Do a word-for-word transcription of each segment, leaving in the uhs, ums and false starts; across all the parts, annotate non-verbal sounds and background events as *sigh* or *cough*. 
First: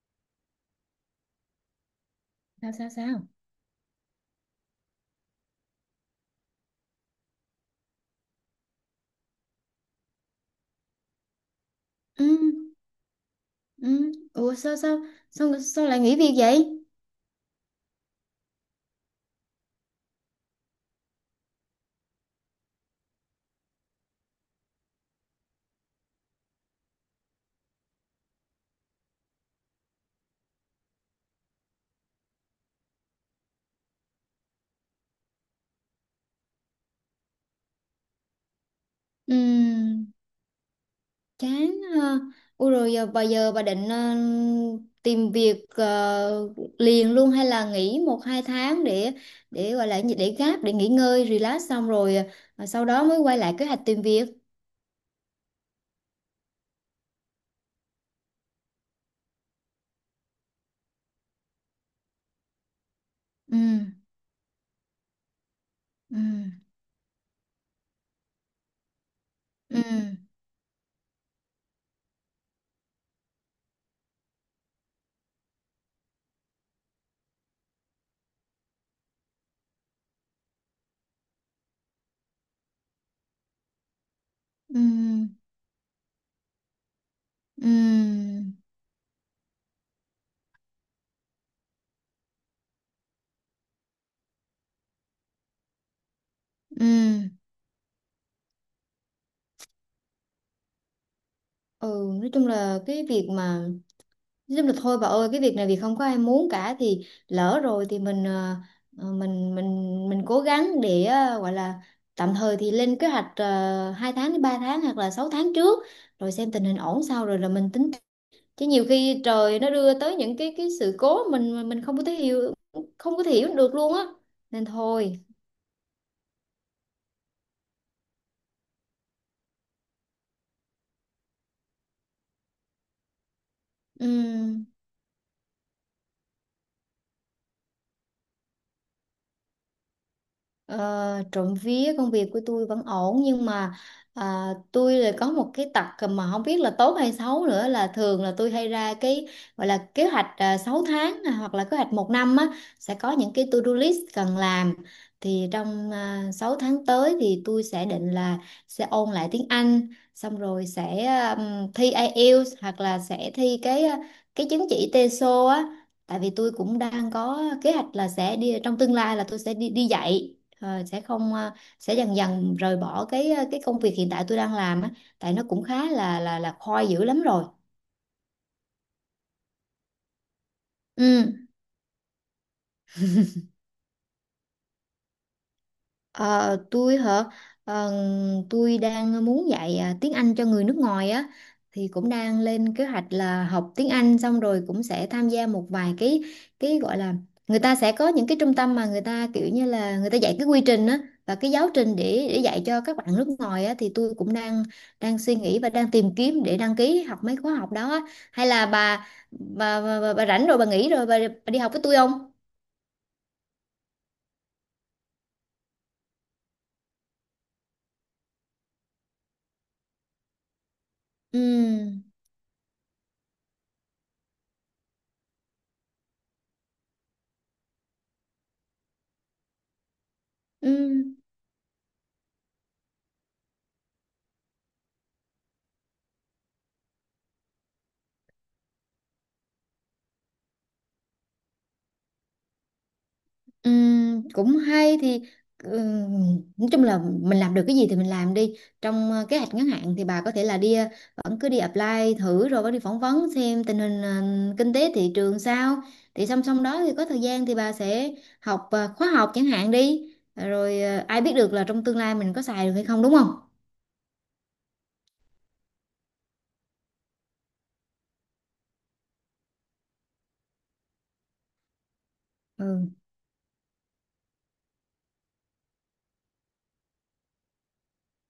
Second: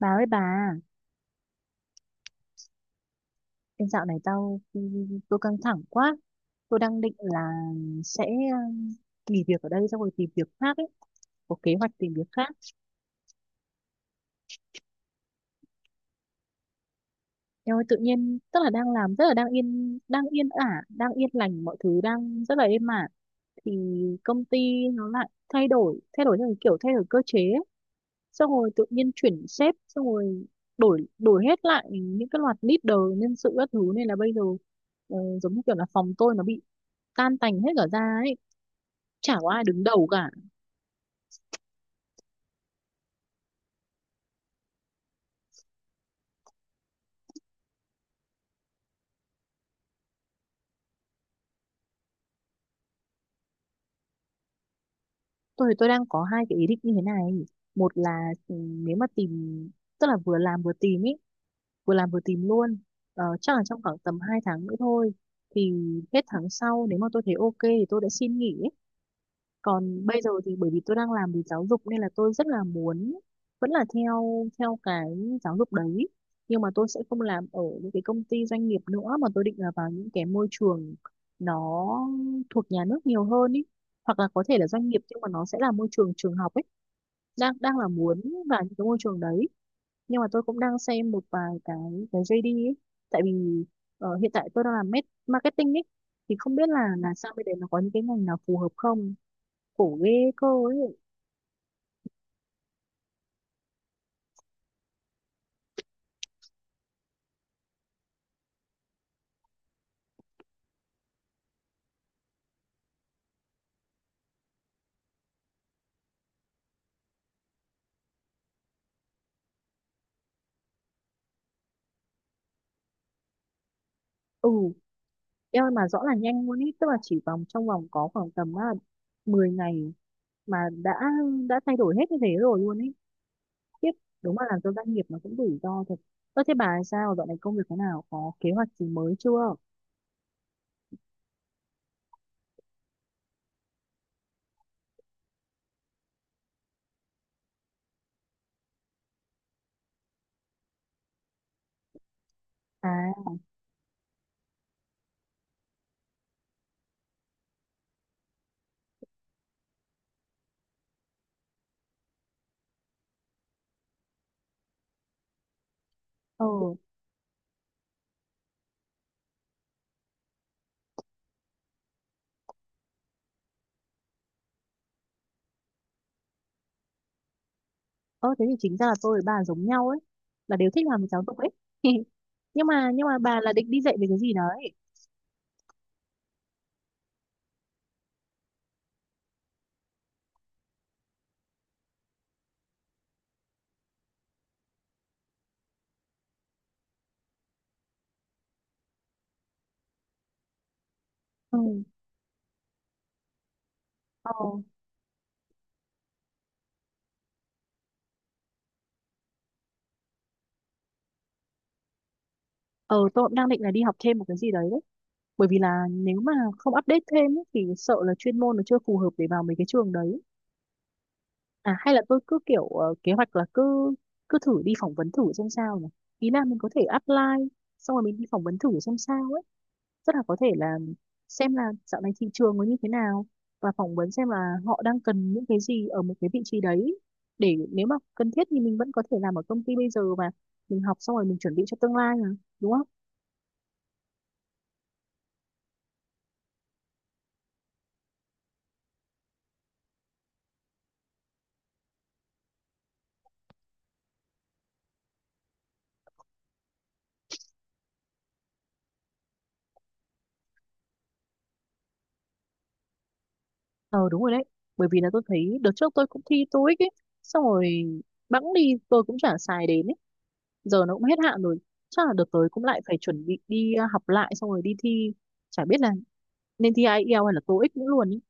Bà ơi bà, Sao sao sao em dạo này tao tôi căng thẳng quá. Tôi đang định là sẽ um, nghỉ việc ở đây xong rồi tìm việc khác ấy, có kế hoạch tìm việc Ừ, khác. ừ, ủa sao sao sao sao lại nghỉ việc vậy? Em ơi tự nhiên tức là đang làm rất là đang yên đang yên ả, đang yên lành mọi thứ đang rất là êm ả thì công ty nó lại thay đổi, thay đổi theo cái kiểu thay đổi cơ chế ấy. Xong rồi tự nhiên chuyển sếp xong rồi đổi đổi hết lại những cái loạt leader nhân sự các thứ nên là bây giờ ờ, giống như kiểu là phòng tôi nó bị tan tành hết cả ra ấy, chả Ừ, có ai đứng đầu cả. chán ha. Ủa rồi giờ bà giờ bà định ờ, tìm việc, ờ, liền luôn hay là nghỉ một hai tháng để để gọi là gì, để gáp để nghỉ ngơi relax xong rồi, ờ, sau đó mới quay lại kế hoạch tìm việc. Tôi tôi đang có hai cái ý định như thế này. Một là, ừ, nếu mà tìm tức là vừa làm vừa tìm ý vừa làm vừa tìm luôn. Ờ, chắc Ừ. là trong khoảng tầm hai tháng nữa thôi thì Ừ. hết tháng sau nếu mà tôi thấy ok thì tôi đã xin nghỉ ý. Ừ. Còn bây giờ thì bởi vì tôi đang làm về giáo dục nên là tôi rất là muốn vẫn là theo theo cái giáo dục đấy, nhưng mà tôi sẽ không làm ở những cái công ty doanh nghiệp nữa mà tôi định là vào những cái môi trường nó thuộc nhà nước nhiều hơn ý, hoặc là có thể là Ừ. doanh nghiệp nhưng mà nó sẽ là môi trường trường học ấy. Đang đang là muốn Ừ. vào những cái môi trường đấy. Nhưng mà tôi cũng đang xem một vài cái cái gi đê ấy, tại vì ờ, hiện tại tôi đang làm met- marketing ấy, thì không biết là Ừ. là sang bên đấy nó có những cái ngành nào phù hợp không. Khổ ghê cô ấy. Ừ. nói chung là cái việc mà Nói chung là thôi bà ơi, cái việc này vì không có ai muốn cả thì lỡ rồi thì mình, ờ, ờ, mình mình mình cố gắng để, ờ, gọi là tạm thời thì lên kế hoạch, uh, hai tháng đến ba tháng hoặc là sáu tháng trước, rồi xem tình hình ổn sau rồi là mình tính. Chứ nhiều khi trời nó đưa tới những cái cái sự cố mình mình không có thể hiểu không có thể hiểu được luôn á, Ừ, nên thôi. em ơi mà rõ là nhanh luôn ấy, tức là chỉ vòng trong vòng có khoảng tầm à, mười ngày mà đã đã thay đổi hết như thế rồi luôn ấy, tiếp. Đúng là làm Ừ. cho doanh nghiệp nó cũng rủi ro thật. Ơ thế bà sao dạo này công việc thế nào, có kế hoạch gì mới chưa? Ờ, trộm vía công việc của tôi vẫn ổn, nhưng mà à, tôi là có một cái tật mà không biết là tốt hay xấu nữa, là thường là tôi hay ra cái gọi là kế hoạch à, sáu tháng, à, hoặc là kế hoạch một năm á, sẽ có À, những cái to-do list cần làm. Thì trong à, sáu tháng tới thì tôi sẽ định là sẽ ôn lại tiếng Anh, xong rồi sẽ à, ừm, thi ai eo, hoặc là sẽ thi cái à, cái chứng chỉ tê sô á, tại vì ờ, tôi cũng đang có kế hoạch là sẽ đi, trong tương lai là tôi sẽ đi đi dạy. Ờ, sẽ không, ờ, sẽ dần dần rời bỏ cái, ờ, cái công việc hiện tại tôi đang làm á, tại nó cũng khá là là là khoi dữ lắm rồi. ờ thế thì chính ra là tôi với bà giống nhau ấy, là đều thích làm giáo dục Ừ. ấy. *laughs* nhưng mà nhưng mà bà là định đi dạy về cái gì đấy? Ờ, tôi hả? Ờ, tôi đang muốn dạy, à, tiếng Anh cho người nước ngoài á, thì cũng đang lên kế hoạch là học tiếng Anh xong rồi cũng sẽ tham gia một vài cái, cái gọi là, người ta sẽ có những cái trung tâm mà người ta kiểu như là người ta dạy cái quy trình á, và cái giáo Ừ, trình để để dạy cho các bạn nước ngoài á, thì tôi ờ, cũng đang đang suy nghĩ và đang tìm kiếm để đăng ký học mấy khóa học đó á. Hay là bà bà, bà, bà, bà rảnh rồi bà nghỉ rồi bà, bà đi học với tôi không? ờ tôi cũng đang định là đi học thêm một cái gì đấy, bởi vì là nếu mà không update thêm ấy, thì sợ là chuyên môn nó chưa phù hợp để vào mấy cái trường đấy. À hay là Ừ. tôi cứ kiểu ờ, kế hoạch là cứ cứ thử đi phỏng vấn thử xem sao nhỉ, ý là mình có thể apply xong rồi mình đi phỏng vấn thử xem sao ấy, rất là có thể là Ừ. xem là dạo này thị trường nó như thế nào, và phỏng vấn xem là họ đang cần những cái gì ở một cái vị trí đấy, để nếu mà cần thiết thì mình vẫn có thể làm ở công ty bây giờ và mình học xong rồi mình chuẩn bị cho tương lai mà, đúng không? Ừm, cũng hay thì, ừm, nói chung là mình làm được cái gì thì mình làm đi. Trong, ờ, kế hoạch ngắn hạn thì bà có thể là đi ờ, vẫn cứ đi apply thử rồi vẫn đi phỏng vấn xem tình hình, ờ, kinh tế thị trường sao. Thì song song đó thì có thời gian thì bà sẽ học, ờ, khóa học chẳng hạn đi. Rồi ờ, ai biết được là trong tương lai mình có xài được hay không, đúng không? Ờ đúng rồi đấy. Bởi vì là tôi thấy đợt trước tôi cũng thi tô ích ấy. Xong rồi bẵng đi tôi cũng chả xài đến ấy. Giờ nó cũng hết hạn rồi. Chắc là đợt tới cũng lại Ừ. phải chuẩn bị đi à, học lại. Xong rồi đi thi. Chả biết là nên thi ai eo hay là tô ích nữa luôn ấy.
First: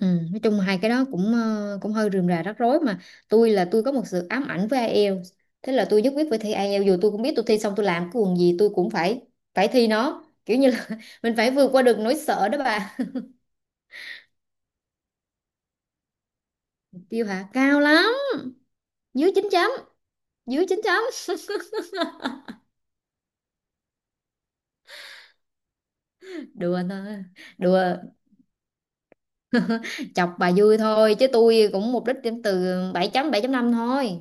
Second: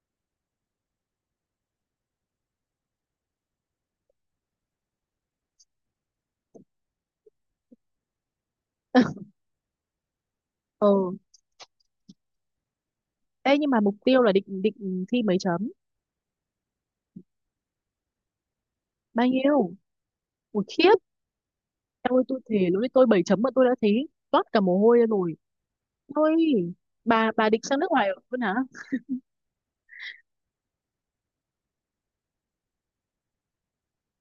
Ừ, nói chung hai cái đó cũng, ờ, cũng hơi rườm rà rắc rối. Mà tôi là tôi có một sự ám ảnh với ai eo, thế là tôi nhất quyết phải thi ai eo, dù tôi cũng biết tôi thi xong tôi làm cái quần gì tôi cũng phải phải thi nó, kiểu như Ờ. là *laughs* mình phải vượt qua được nỗi sợ đó bà. Ê nhưng mà mục tiêu là định định thi mấy chấm? Tiêu hả? Cao lắm. Bao Dưới chín chấm. nhiêu? Ủa Dưới chín khiếp. chấm. Em ơi tôi thề lúc đấy tôi bảy chấm mà tôi đã thấy toát cả mồ hôi ra rồi. Ôi. *laughs* Đùa thôi. Bà bà định sang Đùa nước ngoài luôn hả? chọc bà vui thôi, chứ tôi cũng mục đích điểm từ bảy chấm, bảy chấm năm thôi.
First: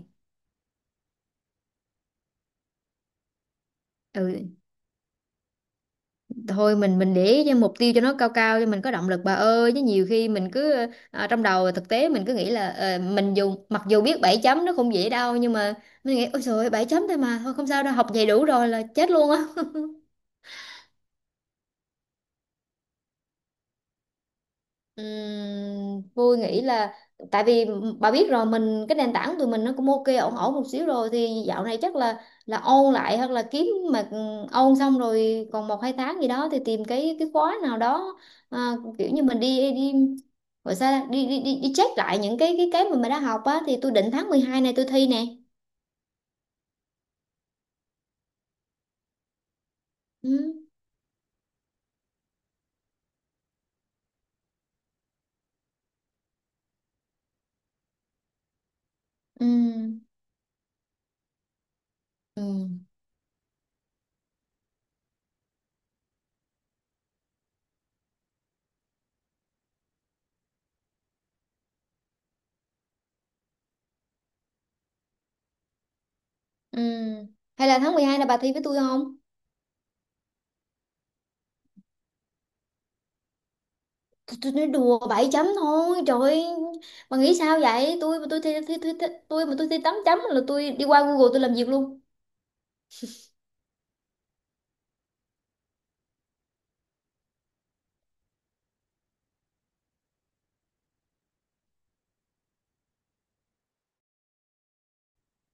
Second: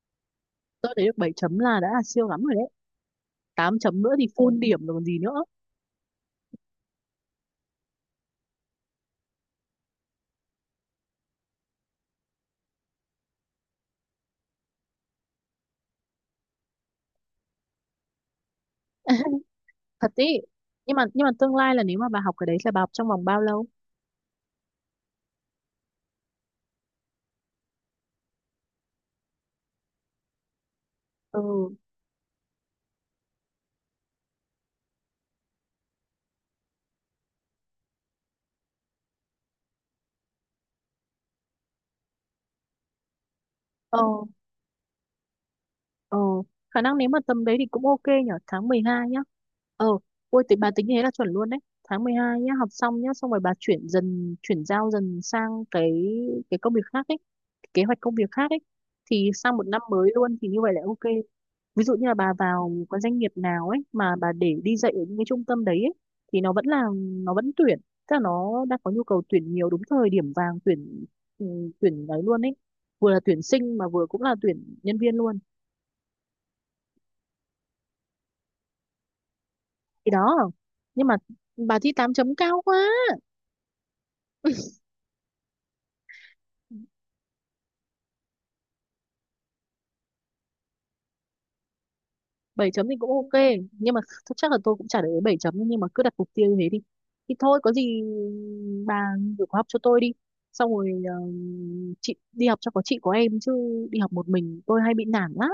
Tôi thấy được bảy chấm là đã là siêu lắm rồi đấy, tám chấm nữa thì Ừ, full điểm rồi còn gì nữa. thôi mình mình để ý cho mục tiêu cho nó cao cao cho mình có động lực bà ơi, chứ nhiều khi mình cứ, ờ, trong đầu thực tế mình cứ nghĩ là, ờ, mình dù mặc dù biết bảy chấm nó không dễ đâu, nhưng mà mình nghĩ ôi trời ơi, bảy chấm thôi mà, thôi không sao đâu học vậy đủ rồi là chết luôn á. Thật ý. Nhưng mà nhưng mà tương lai là nếu mà bà học cái đấy là bà học trong vòng bao lâu? Ừm, Vui nghĩ là, tại vì bà biết rồi, mình cái nền tảng tụi mình nó cũng ok ổn ổn một xíu rồi, thì dạo Ừ, này chắc là là ôn lại hoặc là kiếm, mà ôn xong rồi còn một hai tháng gì đó thì tìm cái cái khóa nào đó, à, kiểu như mình đi đi gọi sao ta? đi đi đi, đi check lại những cái cái cái mà mình đã học á, thì tôi ờ, định tháng mười hai này tôi thi nè. ờ khả năng nếu mà tầm đấy thì cũng ok nhở, tháng mười hai nhá. Ờ. Ôi thì Ừ. bà tính thế là chuẩn luôn đấy, tháng mười hai nhá, học xong nhá, xong rồi bà chuyển dần chuyển giao dần sang cái cái công việc khác ấy, kế hoạch công việc khác ấy, thì Ừ. sang một năm mới luôn thì như vậy là ok. Ví dụ như là bà Ừ. vào cái doanh nghiệp nào ấy mà bà để đi dạy ở những cái trung tâm đấy ấy, thì nó vẫn là nó vẫn tuyển, tức là nó đang có nhu cầu tuyển nhiều đúng thời điểm vàng tuyển, ừ, tuyển đấy luôn ấy, vừa là tuyển sinh mà vừa cũng là tuyển nhân viên luôn. Ừ. Hay là tháng mười hai là bà thi với tôi không? Thì đó, nhưng mà bà thi tám chấm cao quá. tôi, tôi nói đùa bảy chấm thôi trời ơi, bà nghĩ sao vậy? Tôi mà tôi thi, thi, thi, thi, tôi mà tôi thi tám chấm là tôi đi qua google tôi làm việc luôn. Bảy chấm thì cũng ok nhưng mà th- chắc là tôi cũng chả để ý bảy chấm nhưng mà cứ đặt mục tiêu như thế đi. Thì thôi có gì bà gửi khóa học cho tôi đi, xong rồi ờ, chị đi học cho có chị có em chứ, đi học một mình tôi hay bị nản lắm.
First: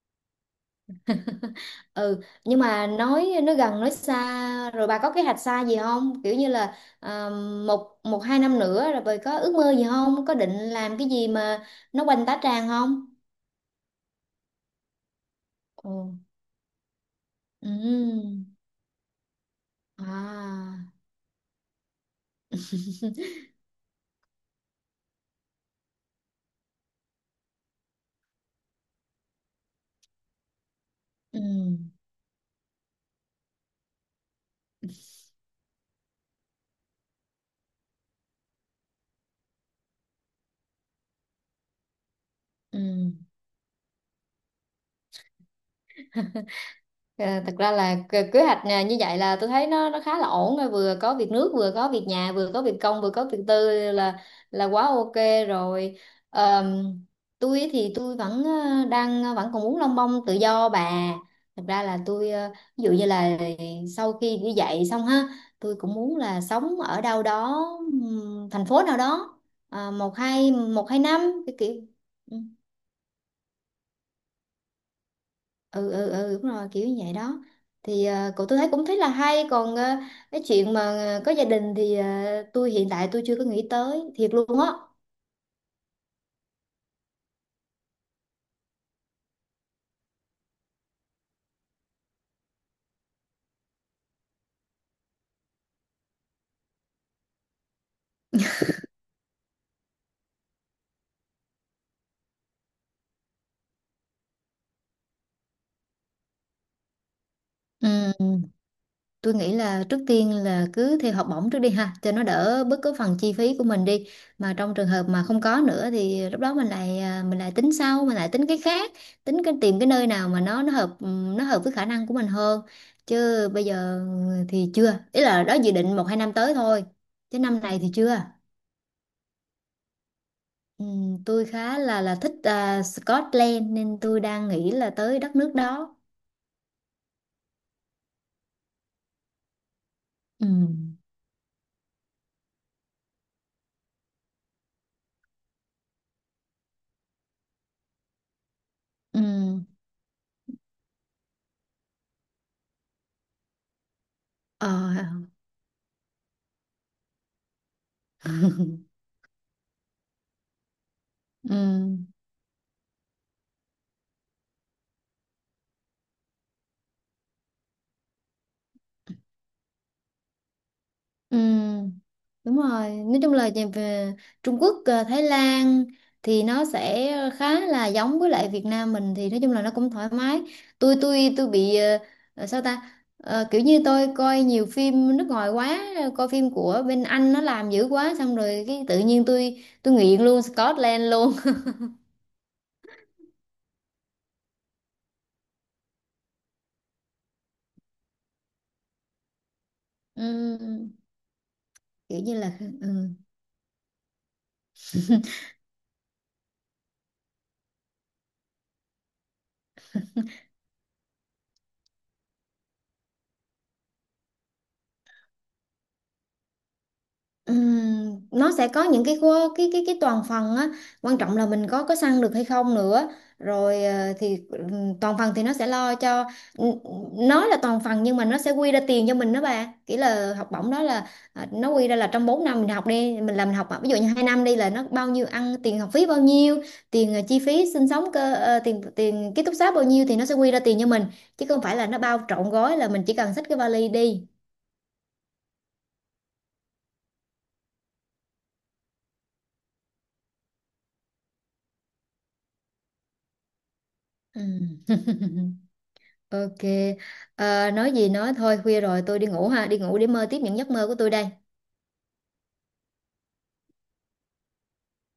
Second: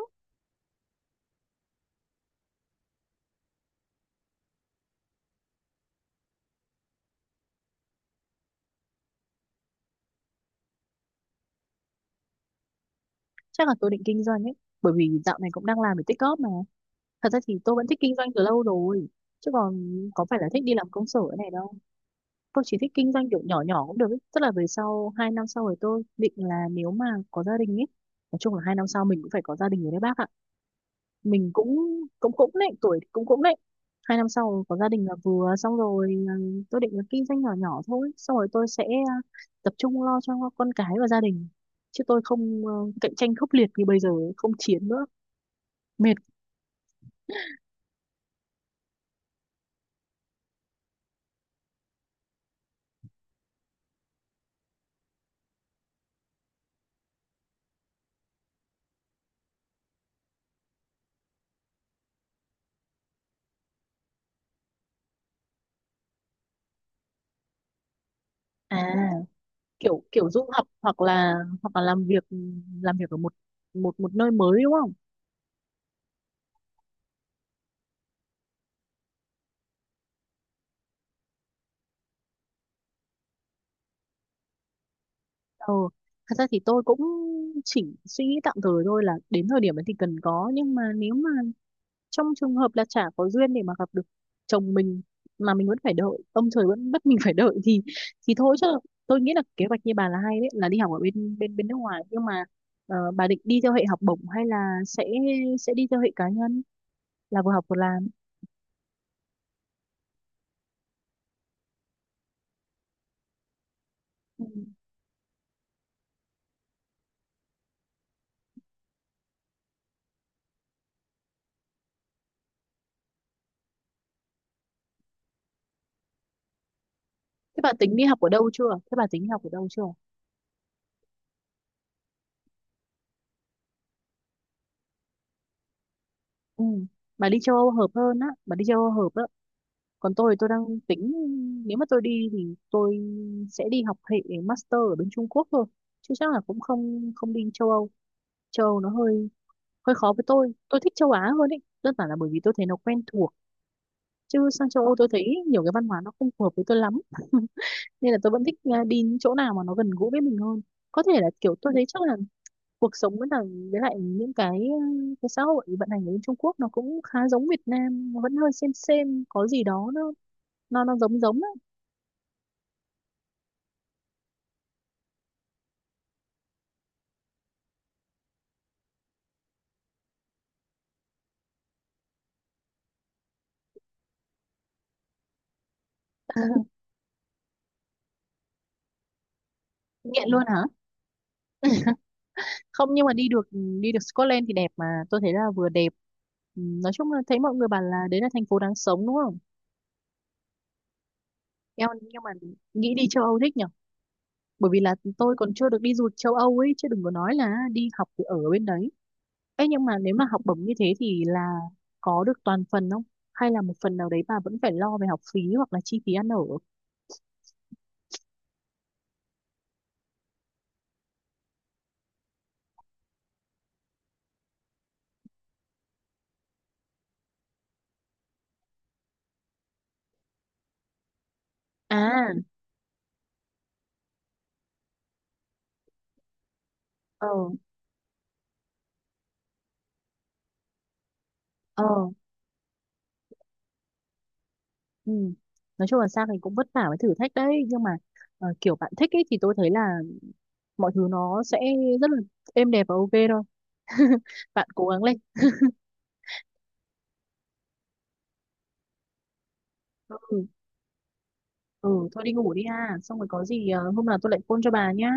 Ừ. Nhưng mà nói nói gần nói xa rồi bà có kế hoạch xa gì không, kiểu như là, à, một một hai năm nữa rồi bà có ước mơ gì không, có định làm cái gì mà nó quanh tá tràng không? Chắc là tôi định kinh doanh ấy, bởi vì dạo này cũng đang Ừ. làm để tích góp mà. Thật ra thì tôi vẫn thích kinh doanh Ừ. từ lâu rồi, chứ còn À. có phải là thích đi làm công sở này đâu. Tôi chỉ thích kinh doanh kiểu nhỏ nhỏ cũng được ấy. Tức là về sau hai năm sau rồi tôi định là nếu mà có gia đình ấy, nói chung là hai năm sau mình cũng phải có gia đình rồi đấy bác ạ, Ừ. mình cũng cũng cũng đấy, tuổi thì cũng cũng đấy, hai năm sau có gia đình là vừa xong rồi, ừ, tôi định là kinh doanh nhỏ nhỏ thôi, xong rồi tôi sẽ ờ, tập trung lo cho con cái và gia đình, chứ tôi không ờ, Ừ. cạnh tranh khốc liệt như bây giờ, không chiến nữa, mệt. *laughs* À, thật ra là kế kế hoạch nè, như vậy là tôi thấy nó nó khá là ổn rồi, vừa có việc nước vừa có việc nhà vừa có việc công vừa có việc tư là là quá ok rồi. Ờm, tôi thì tôi vẫn, ờ, đang ờ, vẫn còn muốn lông bông tự do bà. Thật ra là tôi ờ, ví dụ như là sau khi đi dạy xong ha, tôi cũng muốn là sống ở đâu đó, ừm, thành À phố nào đó, à, kiểu một kiểu du hai học một hai hoặc là năm cái kiểu. hoặc là làm việc, Ừ. làm việc ở một một một nơi mới, đúng không? Ừ, ừ, ừ, đúng rồi kiểu như vậy đó. Thì, ờ, cậu tôi thấy cũng thấy là hay, còn, ờ, cái chuyện mà, ờ, có gia đình thì, ờ, tôi hiện tại tôi chưa có nghĩ tới thiệt luôn á. Ờ thật ra thì tôi cũng chỉ suy nghĩ tạm thời thôi là đến thời điểm ấy thì cần có, nhưng mà nếu mà trong trường hợp là chả có duyên để mà gặp được chồng mình, mà mình vẫn phải đợi, ông trời vẫn bắt mình *laughs* phải đợi thì thì thôi chứ. Tôi nghĩ là kế hoạch như bà là hay đấy, là đi học ở bên bên bên nước ngoài. Nhưng mà ờ, bà định đi theo hệ học bổng hay là sẽ sẽ đi theo hệ cá nhân là vừa học vừa Ừ, làm? tôi nghĩ là trước tiên là cứ theo học bổng trước đi ha, cho nó đỡ bớt cái phần chi phí của mình đi. Ừ. Mà trong trường hợp mà không có nữa thì lúc đó mình lại à, mình lại tính sau, mình lại tính cái khác, tính cái tìm cái nơi nào mà nó nó hợp ừm, nó hợp với khả năng của mình hơn. Chứ bây giờ thì chưa, ý là đó dự định một hai năm tới thôi, chứ năm thế bà này thì tính đi chưa. Học ở đâu chưa thế bà tính đi học ở đâu chưa? Ừ, tôi khá là là thích, à, Scotland nên tôi đang nghĩ là tới đất nước đó. Ừ. Bà đi châu Âu hợp hơn á bà đi châu Âu hợp á. Còn tôi thì Ừ. tôi đang tính nếu mà tôi đi thì tôi sẽ đi học hệ master ở bên Trung Quốc thôi, chứ chắc là cũng không không đi châu Âu. Châu Âu nó hơi Ừ. hơi khó với tôi tôi thích châu Á hơn ấy, đơn giản là bởi vì tôi thấy nó quen thuộc, chứ sang châu Âu Ờ. tôi thấy nhiều cái văn hóa nó không phù hợp với tôi lắm. *laughs* Nên là tôi vẫn thích à, đi những chỗ nào mà nó gần gũi với mình hơn, có thể là kiểu Ừ. tôi thấy chắc là cuộc sống với lại với lại những cái ừ, cái xã hội vận hành ở bên Trung Quốc nó cũng khá giống Việt Nam, nó vẫn hơi xem xem có gì đó nó nó nó giống Ừ. giống á. Đúng rồi. Nói chung là về về Trung Quốc, à, Thái Lan thì nó sẽ khá là giống với lại Việt Nam mình, thì nói chung là nó cũng thoải mái. Tôi tôi tôi bị, ờ, ờ, sao ta? Ờ, kiểu như tôi coi nhiều phim nước ngoài quá, coi phim *laughs* của bên Anh nó làm dữ quá xong rồi cái tự nhiên tôi tôi nghiện Nghiện luôn luôn hả? Scotland luôn. *laughs* Không nhưng mà đi được đi được Scotland thì đẹp, mà tôi thấy là vừa đẹp. Ừ, nói chung là thấy mọi người bảo là đấy là thành phố đáng sống đúng không? Ừ, Em kiểu nhưng mà như là, ừ. nghĩ đi châu Âu thích nhở. Bởi vì là tôi *laughs* còn chưa được đi du lịch châu Âu ấy chứ đừng có nói là đi học thì ở bên đấy. Ê nhưng mà nếu mà học bổng như thế thì là có được toàn phần không? Hay là một phần nào đấy bà vẫn phải lo về học phí hoặc là chi phí ăn ở? Ừm, nó sẽ có những cái khu- cái cái cái toàn phần á, quan trọng là mình có có săn được hay không nữa. Rồi, ờ, thì, ừm, toàn phần thì nó sẽ lo cho, nó là toàn phần nhưng mà nó sẽ quy ra tiền cho mình đó bà, kiểu là học bổng đó là, à, nó quy ra là trong À, bốn năm mình học, đi mình làm mình học, à ví dụ như hai năm đi là nó bao nhiêu, ăn tiền học phí bao nhiêu tiền, ờ, ờ, chi phí sinh sống cơ, ờ, tiền tiền ký túc xá bao nhiêu thì nó sẽ quy ra tiền cho mình, chứ không phải ờ, là nó bao trọn gói là mình chỉ cần xách cái vali đi. ừ. Nói chung là sang thì cũng vất vả với thử thách đấy nhưng mà ờ, kiểu bạn thích ấy thì tôi thấy là mọi thứ nó sẽ rất là êm đẹp và ok thôi. *laughs* Bạn Ừm. cố gắng lên. *laughs* Ok, à, nói gì nói thôi khuya rồi tôi đi ngủ ha, đi ngủ để mơ Ừ, tiếp những giấc mơ của tôi đây. ừ, thôi đi ngủ đi ha. Xong rồi có gì ờ, hôm nào tôi lại phone cho bà nhá.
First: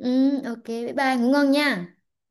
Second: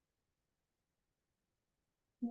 Ừ, ok, bye bye, ngủ ngon nha. Ừ.